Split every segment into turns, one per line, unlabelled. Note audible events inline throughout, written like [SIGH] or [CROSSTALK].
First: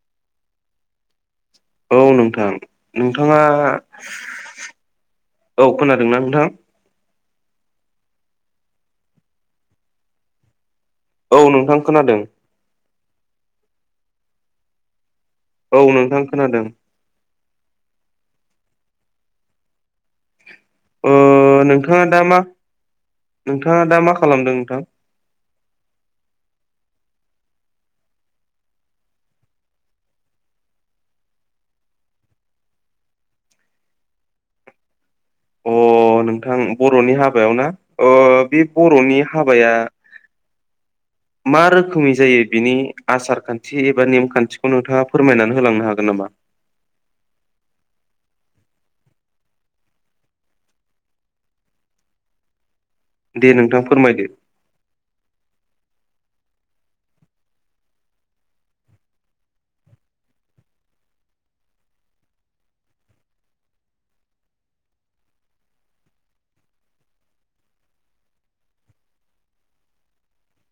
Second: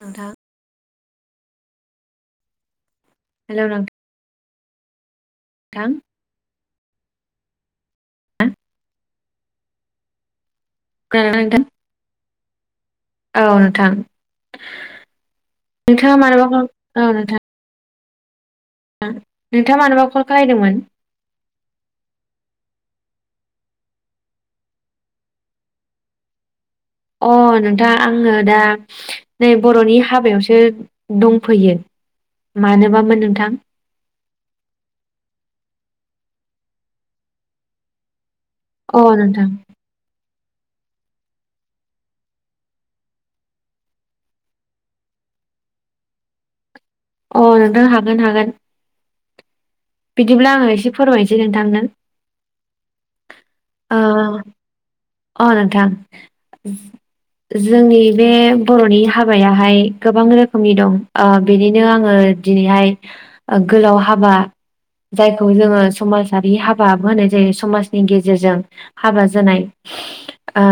नोंथां।
औ नोंथां नोंथाङा।
हेलौ नोंथां
औ खोनादोंना नोंथां। औ नोंथां खोनादों।
औ नोंथां
औ
नोंथाङा
नोंथां
मानोबा
खोनादों
फन औ नोंथां। नोंथाङा मानोबा। कल खालायदोंमोन
ओ नोंथाङा दा मा। नोंथाङा दा मा खालामदों नोंथां।
अ नोंथां आङो दा नै बर'नि हाबायावसो दंफैयो। मानोबामोन नोंथां।
अ नोंथां बर'नि हाबायाव ना ओ। बे
अ
बर'नि
नोंथां
हाबाया। मा रोखोमनि जायो बिनि आसार खान्थि एबा नेमखान्थिखौ नोंथाङा फोरमायनानै होलांनो हागोन नामा। [UNINTELLIGIBLE] [INAUDIBLE]
अ नोंनो हागोन हागोन। बिदिब्ला आङो एसे फोरमायनोसै नोंथांनो।
दे नोंथां
आ
फोरमायदो
अ नोथां। जोंनि बे बर'नि हाबायाहाय गोबां रोखोमनि दं ओ बेनिनो आङो। दिनैहाय गोलाव हाबा। जायखौ जोङो समाजारि हाबा होनाय जायो समाजनि गेजेरजों हाबा जानाय।
[INAUDIBLE]
आ।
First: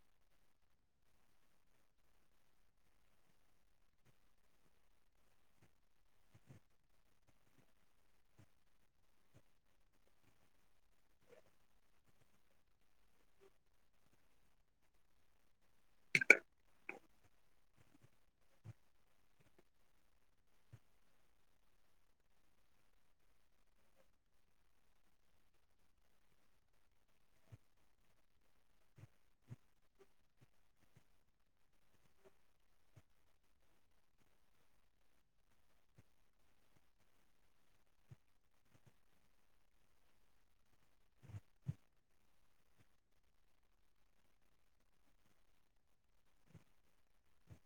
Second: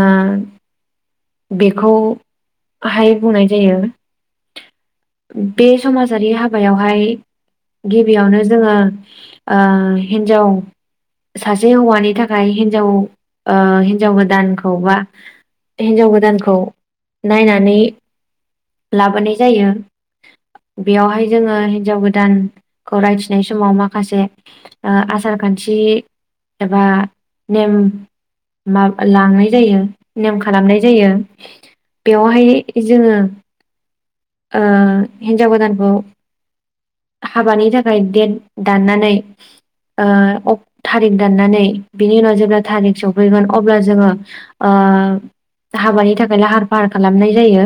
बेखौहाय बुंनाय जायो। बे समाजारि हाबायावहाय। गिबियावनो जोङो ओ हिन्जाव। सासे हौवानि थाखाय हिनजाव ओ हिनजाव गोदानखौबा। हिनजाव गोदानखौ नायनानै लाबोनाय जायो। बेयावहाय जोङो हिनजाव गोदानखौ रायथिनाय समाव माखासे ओ आसार खान्थि। थि एबा नेम। मा लांनाय जायो नेम खालामनाय जायो। बेवहाय जोङो ओ हिनजाव गोदानखौ। हाबानि थाखाय देत दाननानै। ओ अथारिक दाननानै बिनि उनाव जेब्ला थारिख सफैगोन अब्ला जोङो। ओ हाबानि थाखाय लाहार फाहार खालामनाय जायो।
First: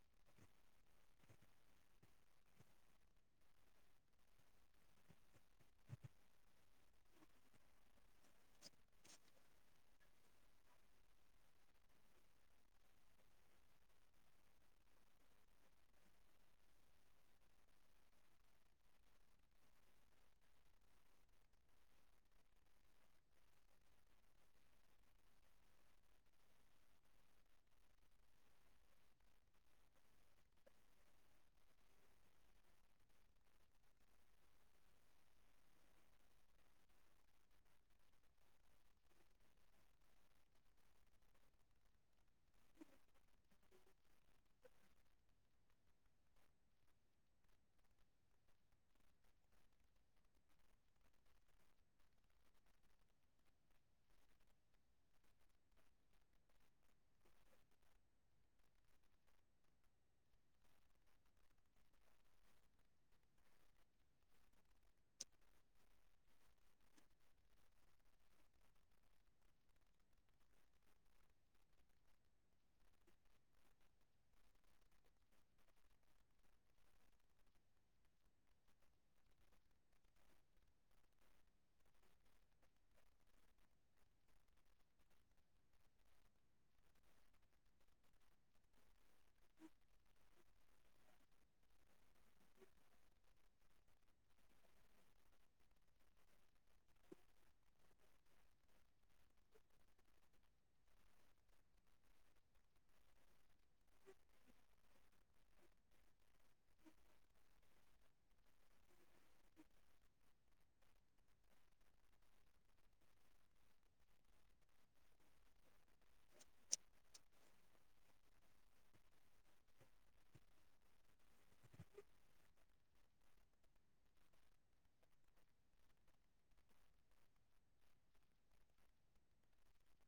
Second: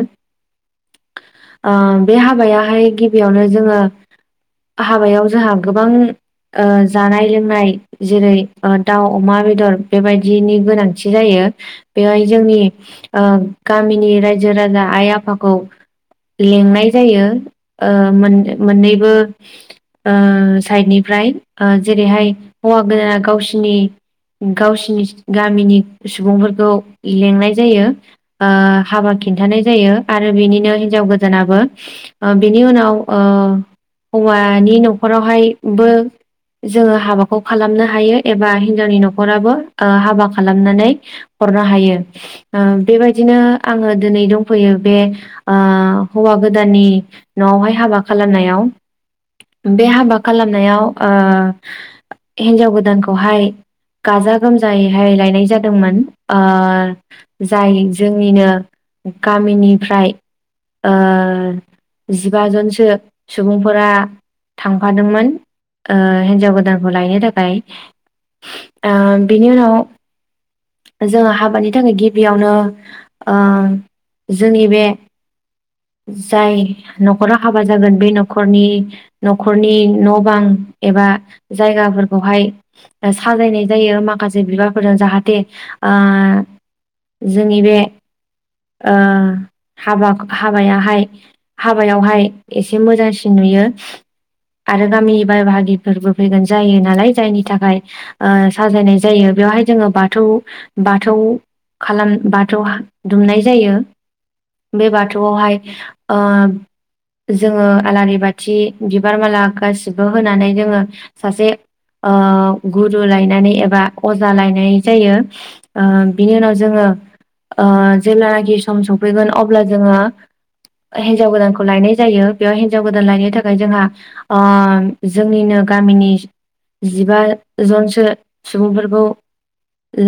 ओ बे हाबायाहाय गिबियावनो जोङो। हाबायाव जोंहा गोबां। जानाय लोंनाय जेरै ओ दाउ अमा बेदर बेबायदिनि गोनांथि जायो। बेवहाय जोंनि ओ गामिनि रायजो राजा आइ आफाखौ। लिंनाय जायो ओ मोन मोननैबो। ओ साइडनिफ्राय जेरैहाय हौवा गोदाना गावसिनि। गावसिनि गामिनि सुबुंफोरखौ लिंनाय जायो हाबा। खिन्थानाय जायो आरो बिनिनो हिनजाव गोजानाबो बिनि उनाव। हौवानि न'खरावहायबो। जोङो हाबाखौ खालामनो हायो एबा हिनजावनि न'खराबो हाबा खालामनानै। हरनो हायो ओ बेबायदिनो आङो दिनै दंफैयो। बे ओ हौवा गोदाननि न'आवहाय हाबा खालामनायाव। बे हाबा खालामनायाव ओ हिन्जाव गोदानखौहाय। गाजा गोमजायैहाय लायनाय जादोंमोन ओ जाय जोंनिनो। गामिनिफ्राय। जिबाजनसो सुबुंफोरा। थांफादोंमोन हिनजाव गोदानखौ लायनो थाखाय। आ बिनि उनाव। जोङो हाबानि थाखाय गिबियावनो। जोंनि बे। जाय न'खराव हाबा जागोन बे न'खरनि न'खरनि न' बां। एबा जायगाफोरखौहाय साजायनाय जायो माखासे बिबारफोरजों जाहाथे। ओ जोंनि बे ओ। हाबा हाबायाहाय हाबायावहाय एसे मोजांसिन नुयो। आरो गामिनि बाय बाहागिफोरबो फैगोन जायो नालाय जायनि थाखाय साजायनाय जायो। बेवहाय जोङो बाथौ बाथौ खालाम बाथौ दुमनाय जायो। बे बाथौआवहाय। जोङो आलारि बाथि बिबार माला गासिबो होनानै जोङो सासे। गुरु लायनानै एबा अजा लायनाय जायो बिनि उनाव जोङो। जेब्लानाखि सम सफैगोन अब्ला जोङो। हिनजाव गोदानखौ लायनाय जायो बेयाव हिनजाव गोदान लायनो थाखाय जोंहा जोंनिनो। गामिनि जिबा जनसो सुबुंफोरखौ।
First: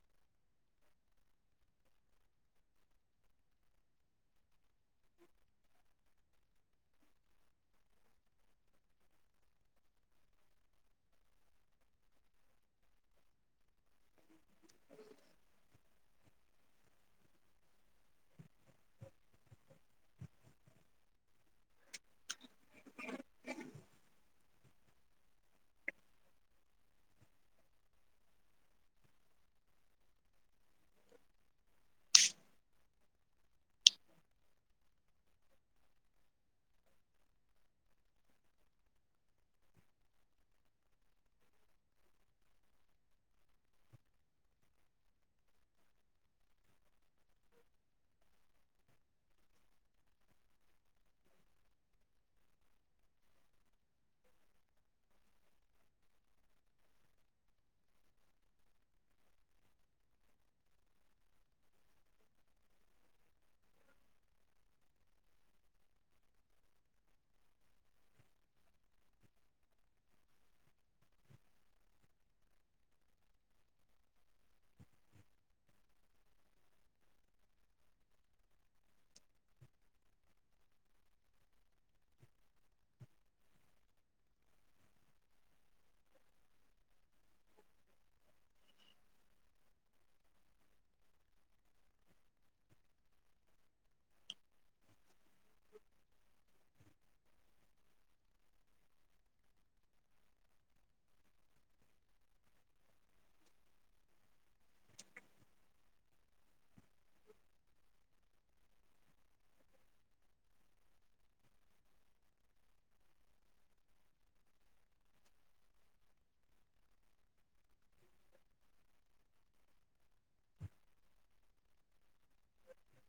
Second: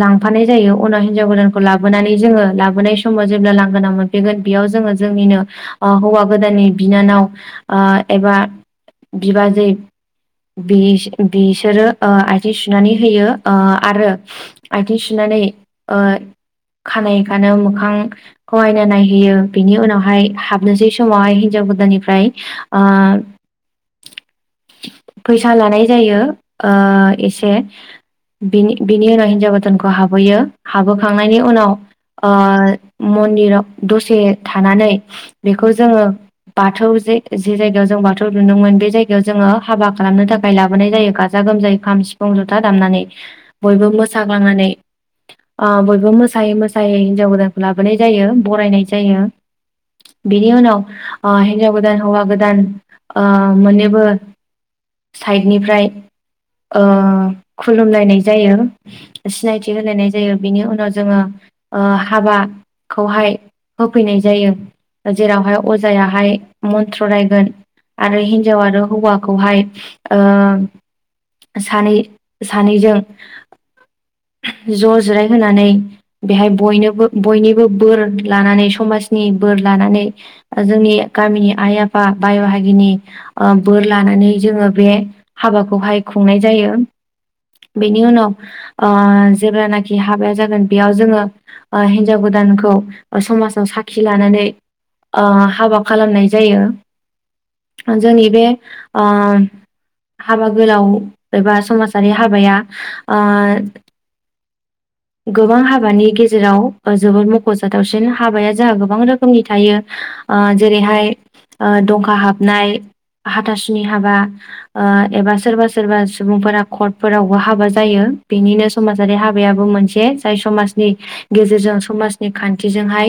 लांफानाय जायो उनाव हिनजाव गोदानखौ लाबोनानै जोङो लाबोनाय समाव जेब्ला लां। गोना मोनफैगोन बेयाव जोङो जोंनिनो ओ हौवा गोदाननि बिनानाव एबा। बिबाजै। बिसोरो आथिं सुनानै होयो आरो आथिं सुनानै खानाय खानो मोखां खौ आयना नायहैयो बिनि उनावहाय हाबनोसै समावहाय हिनजाव गोदाननिफ्राय
[INAUDIBLE]
फैसा लानाय जायो ओ एसे बिनि बिनि उनाव हिनजाव गोदानखौ हाबहोयो हाबहोखांनायनि उनाव मन्दिराव दसे थानानै बेखौ जोङो बाथौ जे जे जायगायाव जों बाथौ लुदोंमोन बे जायगायाव जोङो हाबा खालामनो थाखाय लाबोनाय जायो गाजा गाजा गोमजायै खाम सिफुं जथा दामनानै बयबो मोसाग्लांनानै बयबो मोसायै मोसायै हिनजाव गोदानखौ लाबोनाय जायो बरायनाय जायो बिनि उनाव हिनजाव गोदान हौवा गोदान मोननैबो साइडनिफ्राय खुलुमलायनाय जायो सिनायथि होलायनाय जायो बिनि उनाव जोङो हाबाखौहाय होफैनाय जायो जेरावहाय अजायाहाय मन्त्र रायगोन आरो हिन्जाव आरो हौवाखौहाय सानै सानैजों ज' जिरायहानै बेहाय बयनोबो बयनिबो बोर लानानै समाजनि बोर लानानै जोंनि गामिनि आइ आफा बायहागिनि बोर लानानै जोङो बे हाबाखौहाय खुंनाय जायो। बेनि उनाव ओ जेब्लानाखि हाबाया जागोन बेयाव जोङो ओ हिनजाव ओ हाबा खालामनाय जायो। जोंनि बे ओ हाबा गोलाव एबा समाजारि हाबाया ओ गोबां हाबानि गेजेराव जोबद मख'जाथावसिन हाबाया जोंहा गोबां रोखोमनि थायो। ओ जेरैहाय ओ दंखा हाबनाय। हाथासुनि हाबा ओ एबा सोरबा सोरबा सुबुंफोरा कर्टफोरावबो हाबा जायो। बेनिनो समाजारि हाबायाबो मोनसे बे जाय समाजनि गेजेरजों समाजनि खान्थिजोंहाय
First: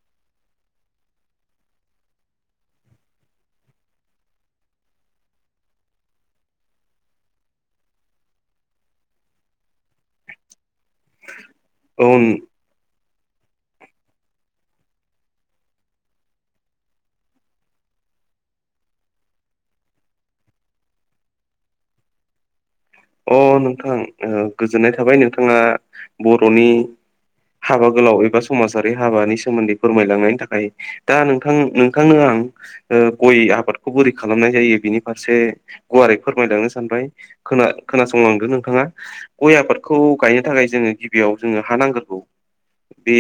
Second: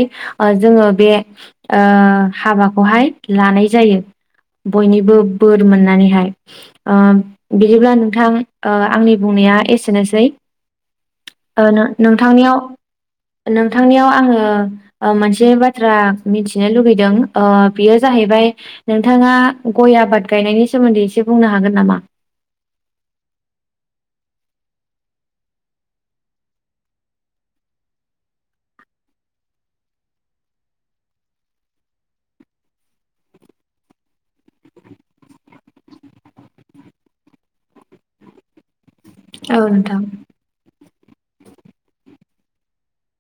जोङो बे ओ ओ हाबाखौहाय लानाय जायो। बयनिबो बोर मोननानैहाय। ओ‌ बिदिब्ला नोंथां आंनि बुंनाय आ एसेनोसै।
[INAUDIBLE]
ओ
औ
नों-नोंथांनियाव नोंथांनियाव आङो ओ मोनसे बाथ्रा मिथिनो लुगैदों ओ बेयो जाहैबाय बाय नोंथाङा गय आबाद गायनायनि सोमोन्दै एसे बुंनो हागोन नामा?
[INAUDIBLE] अ नोंथां गोजोननाय थाबाय। नोंथाङा बर'नि हाबा गोलाव एबा समाजारि हाबानि सोमोन्दै फोरमायलांनायनि थाखाय। दा नोंथां नोंथांनों ओ गय आबादखौ बोरै खालामनाय जायो बिनि फारसे गुवारै फोरमायलांनो सानबाय। खोना खोनासंलांदो नोंथाङा। गय
औ
आबादखौ
नोंथां
गायनो थाखाय जोङो बेयाव जोङो हा नांगोरगौ। बे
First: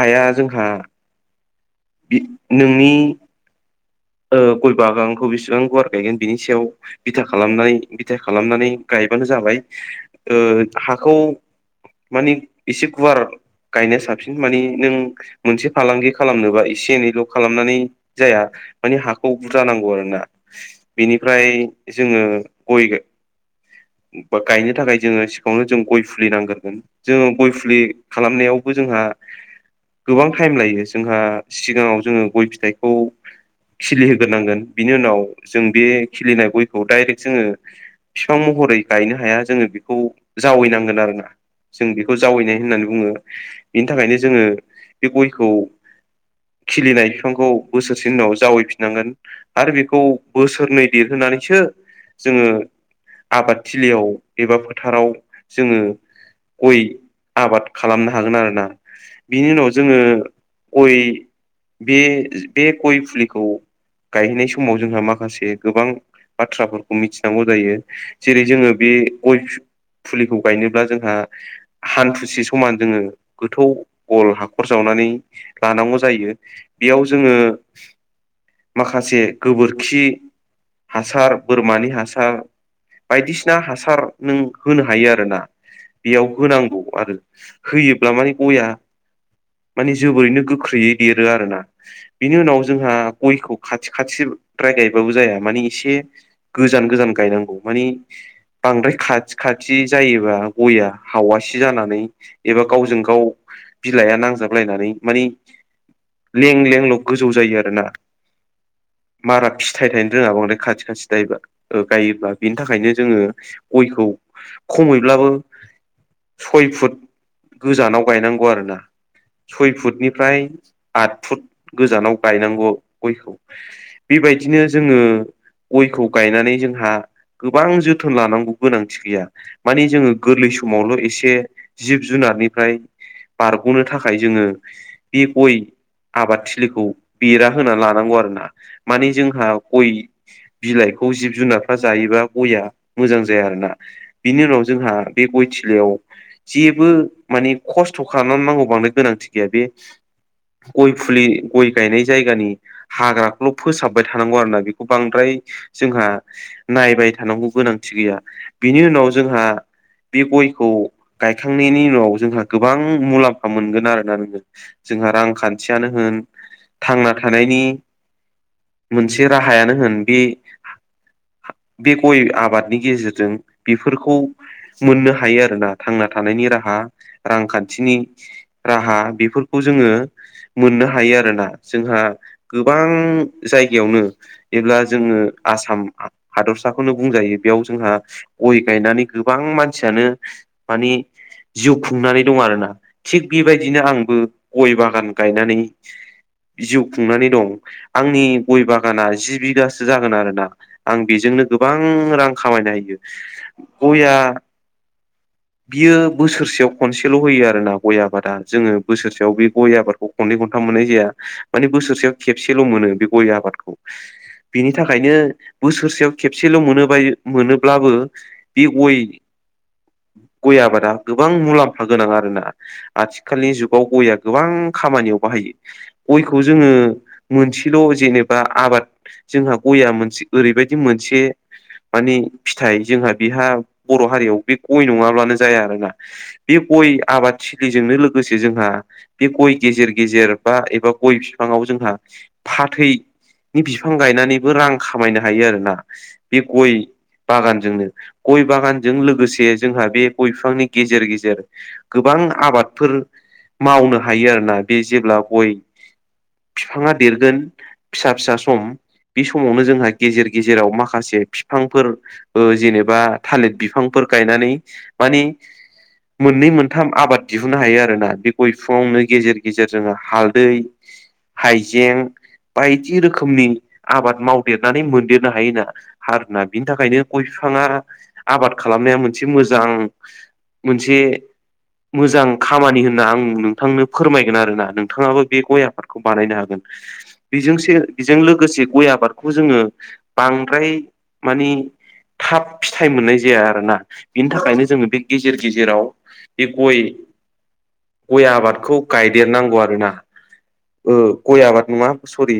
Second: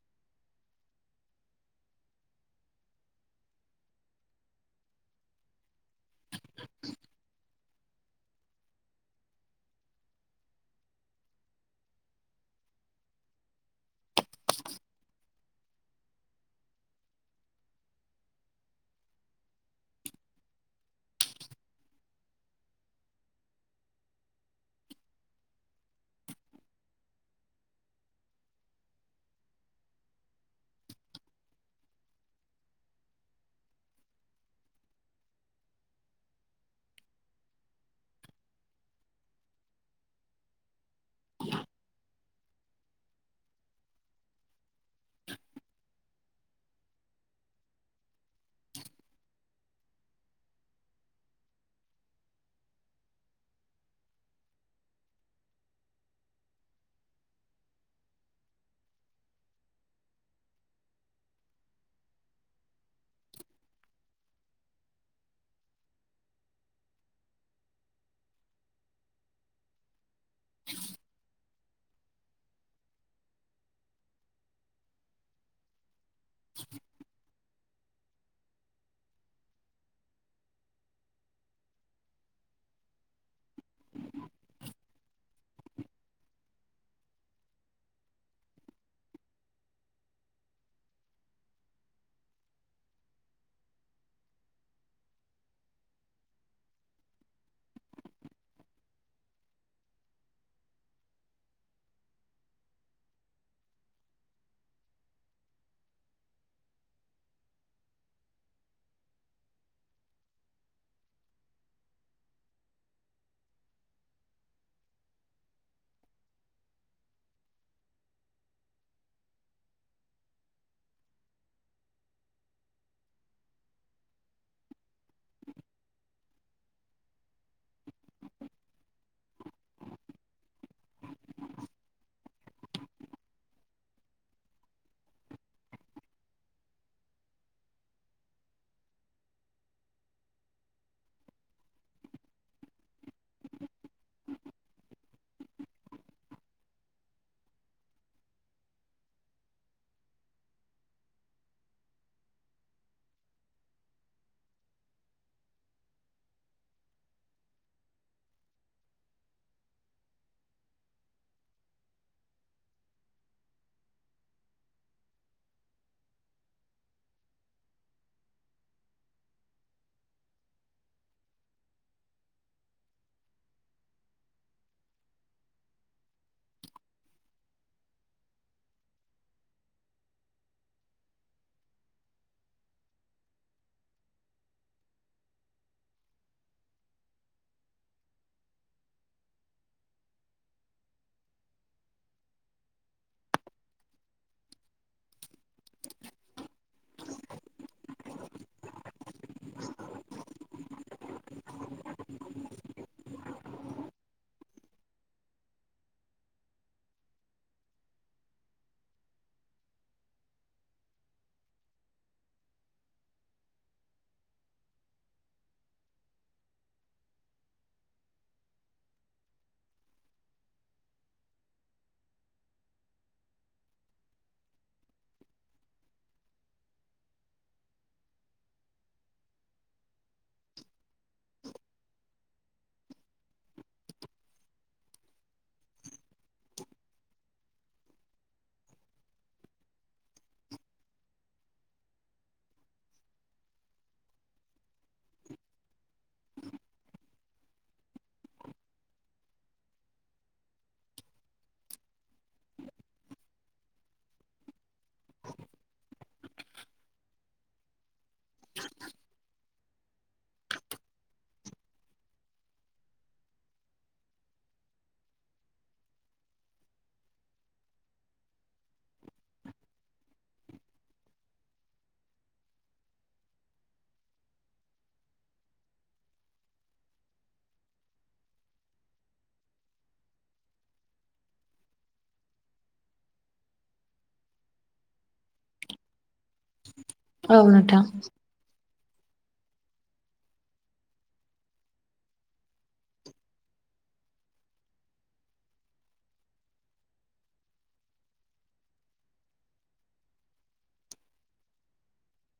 हाया जोंहा बि नोंनि ओ गय बागानखौ बिसिबां गुवार गायगोन बिनि सायाव बिथा खालामनानै बिथा खालामनानै गाय गायबानो जाबाय। ओ हाखौ मानि एसे गुवार गायनाया साबसिन। माने नों मोनसे फालांगि खालामनोबा एसे एनैल' खालामनानै जाया‌। मानि हाखौ बुरजा नांगौ आरोना। बेनिफ्राय जोङो गय बा गायनो थाखाय जोङो सिगाङावनो जों गय फुलि नांगोरगोन। जोङो गय फुलि खालामनायाव जोंहा गोबां टाइम लायो। जोंहा सिगाङाव जोङो गय फिथाइखौ खिलिहोग्रोनांगोन। बिनि उनाव जों बे खिलिनाय गयखौ डाइरेक्ट जोङो बिफां महरै गायनो हाया। जोङो बेखौ जावैनांगोन आरो ना जों बेखौ जावैनाय होननानै बुङो। बेनि थाखायनो जोङो बे गयखौ खिलिनाय बिफांखौ बोसोरसे उनाव जावैफिननांगोन आरो बेखौ बोसोरनै देरहोनानैसो जोङो आबाद थिलियाव एबा फोथाराव जोङो गय आबाद खालामनो हागोन आरो ना। बिनि उनाव जोङो गय बे बे गय फुलिखौ गायहैनाय समाव जोंहा माखासे गोबां बाथ्राफोरखौ मिथिनांगौ जायो जेरै जोङो बे गय फुलिखौ गायनोब्ला जोंहा हान्थुसि समान जोङो गोथौ गल हाखर जावनो माने लांगौ जायो। बेयाव जोङो माखासे गोबोरखि हासार बोरमानि हासार बायदिसिना हासार नों होनो हायो आरोना। बेयाव होनांगौ आरो होयोब्ला माने गया माने जोबोरैनो गोख्रैयै देरो आरोना। बिनि उनाव जोंहा गयखौ खाथि खाथिद्राय गायबाबो जाया। माने एसे गोजान गोजान गायनांगौ। माने बांद्राय खाथि खाथि जायोबा गयआ हावासि जानानै एबा गावजों गाव बिलाइआ नांजाबलायनानै मानि लें लेंल' गोजौ जायो आरो। आरो ना? मारा फिथाइ थायनो रोङा बांद्राय खाथि-खाथि गायो गायोब्ला बिनि थाखायनो जोङो गयखौ खमैब्लाबो सय फुट गोजानाव गायनांगौ आरोना। सय फुटनिफ्राय आट फुट गोजानाव गायनांगौ गयखौ, बेबायदिनो जोङो गयखौ गायनानै जोंहा गोबां जोथोन लानांगौ गोनांथि गैया, माने जोङो गोरलै समावल' एसे जिब-जुनार निफ्राय बारग'नो थाखाय जोङो बे गय आबादथिलिखौ बेरा होना लानांगौ आरो ना। माने जोंहा गय बिलाइखौ जिब-जुनारफ्रा जायोबा गया मोजां जाया आरोना। बिनि उनाव जोंहा बे गय थिलियाव जेबो माने खस्थ' खालामनांगौ नांगौ बांद्राय गोनांथि गैया बे गय फुलि गय गायनाय जायगानि हाग्राखौल' फोसाबबाय थानांगौ आरोना बेखौ बांद्राय जोंहा नायबाय थानांगौ गोनांथि गैया। बिनि उनाव जोंहा बे गयखौ गायखांनायनि उनाव जोंहा गोबां मुलाम्फा मोनगोन आरोना नोङो, जोंहा रांखान्थियानो होन थांना थानायनि मोनसे राहायानो होन, बे बे गय आबादनि गेजेरजों बेफोरखौ मोननो हायो आरोना, थांना थानायनि राहा, रांखान्थिनि राहा बेफोरखौ जोङो मोननो हायो आरोना। जोंहा गोबां जायगायावनो जेब्ला जोङो आसाम हादर साखौनो बुंजायो बेयाव जोंहा गय गायनानै गोबां मानसियानो मानि जिउ खुंनानै दं आरो ना। थिग बेबायदिनो आंबो गय बागान गायनानै जिउ खुंनानै दं। आंनि गय बागाना जि बिगासो जागोन आरोना, आं बेजोंनो गोबां रां खामायनो हायो। गइया बियो बोसोरसेयाव खनसेल' होयो आरो ना गय आबादा जोङो बोसोरसेयाव बे गय आबादखौ खननै- खनथाम मोननाय जाया। माने बोसोरसेयाव खेबसेल' मोनो बे गय आबादखौ बिनि थाखायनो बोसोरसेयाव खेबसेल' मोनोबाय मोनोब्लाबो बे गय [INAUDIBLE] गय आबादा गोबां मुलाम्फा गोनां आरो ना। आथिखालनि जुगाव गयआ गोबां खामानियाव बाहाय जायो। गयखौ जोङो मोनसेल' जेनेबा आबाद जोंहा गयआ मोनसे ओरैबायदि मोन से माने फिथाइ जोंहा बिहा बर' हारियाव बे गय नङाब्लानो जाया आरोना। बे गय आबाद थिलिजोंनो लोगोसे जोंहा बे गय गेजेर गेजेर बा ए बा गय बिफाङाव जोंहा फाथै नि बिफां गायनानैबो रां खामायनो हायो आरो ना। बे गय बागानजोंनो गय बागानजों लोगोसे जोंहा बे गय बिफांनि गेजेर-गेजेर गोबां बां आबादफोर मावनो हायो आरोना। बे जेब्ला गय बिफाङा देरगोन फिसा-फिसा सम बे समावनो जोंहा गेजेर-गेजेराव माखासे बिफांफोर ओ जेनेबा थालिर बिफांफोर गायनानै मानि मोननै-मोनथाम आबाद दिहुननो हायो आरोना बे गय फिफाङावनो गेजेर गेजेर जोङो हालदै, हाइजें, बायदि रोखोमनि आबाद मावदेरनानै मोनदेरनो हायोना आरोना बिनि थाखायनो गय फि फिफाङा आबाद खालामनाया मोनसे मोजां मोनसे मोजां खामानि होनना आं नोंथांनो फोरमायगोन आरोना, नोंथाङाबो बे गय आफादखौ बानायनो हागोन।
औ
बेजों
नोंथां
सेर बेजों लोगोसे गय आबाद आबादखौबो जोंङो बांद्राय मानि थाब फिथाइ मोननाय जाया आरोना। बिनि थाखायनो जोंङो बे गेजेर गेजेराव बे गय गय आबादखौ गायदेरनांगौ आरो ना ओ गय आबाद नंङा सरि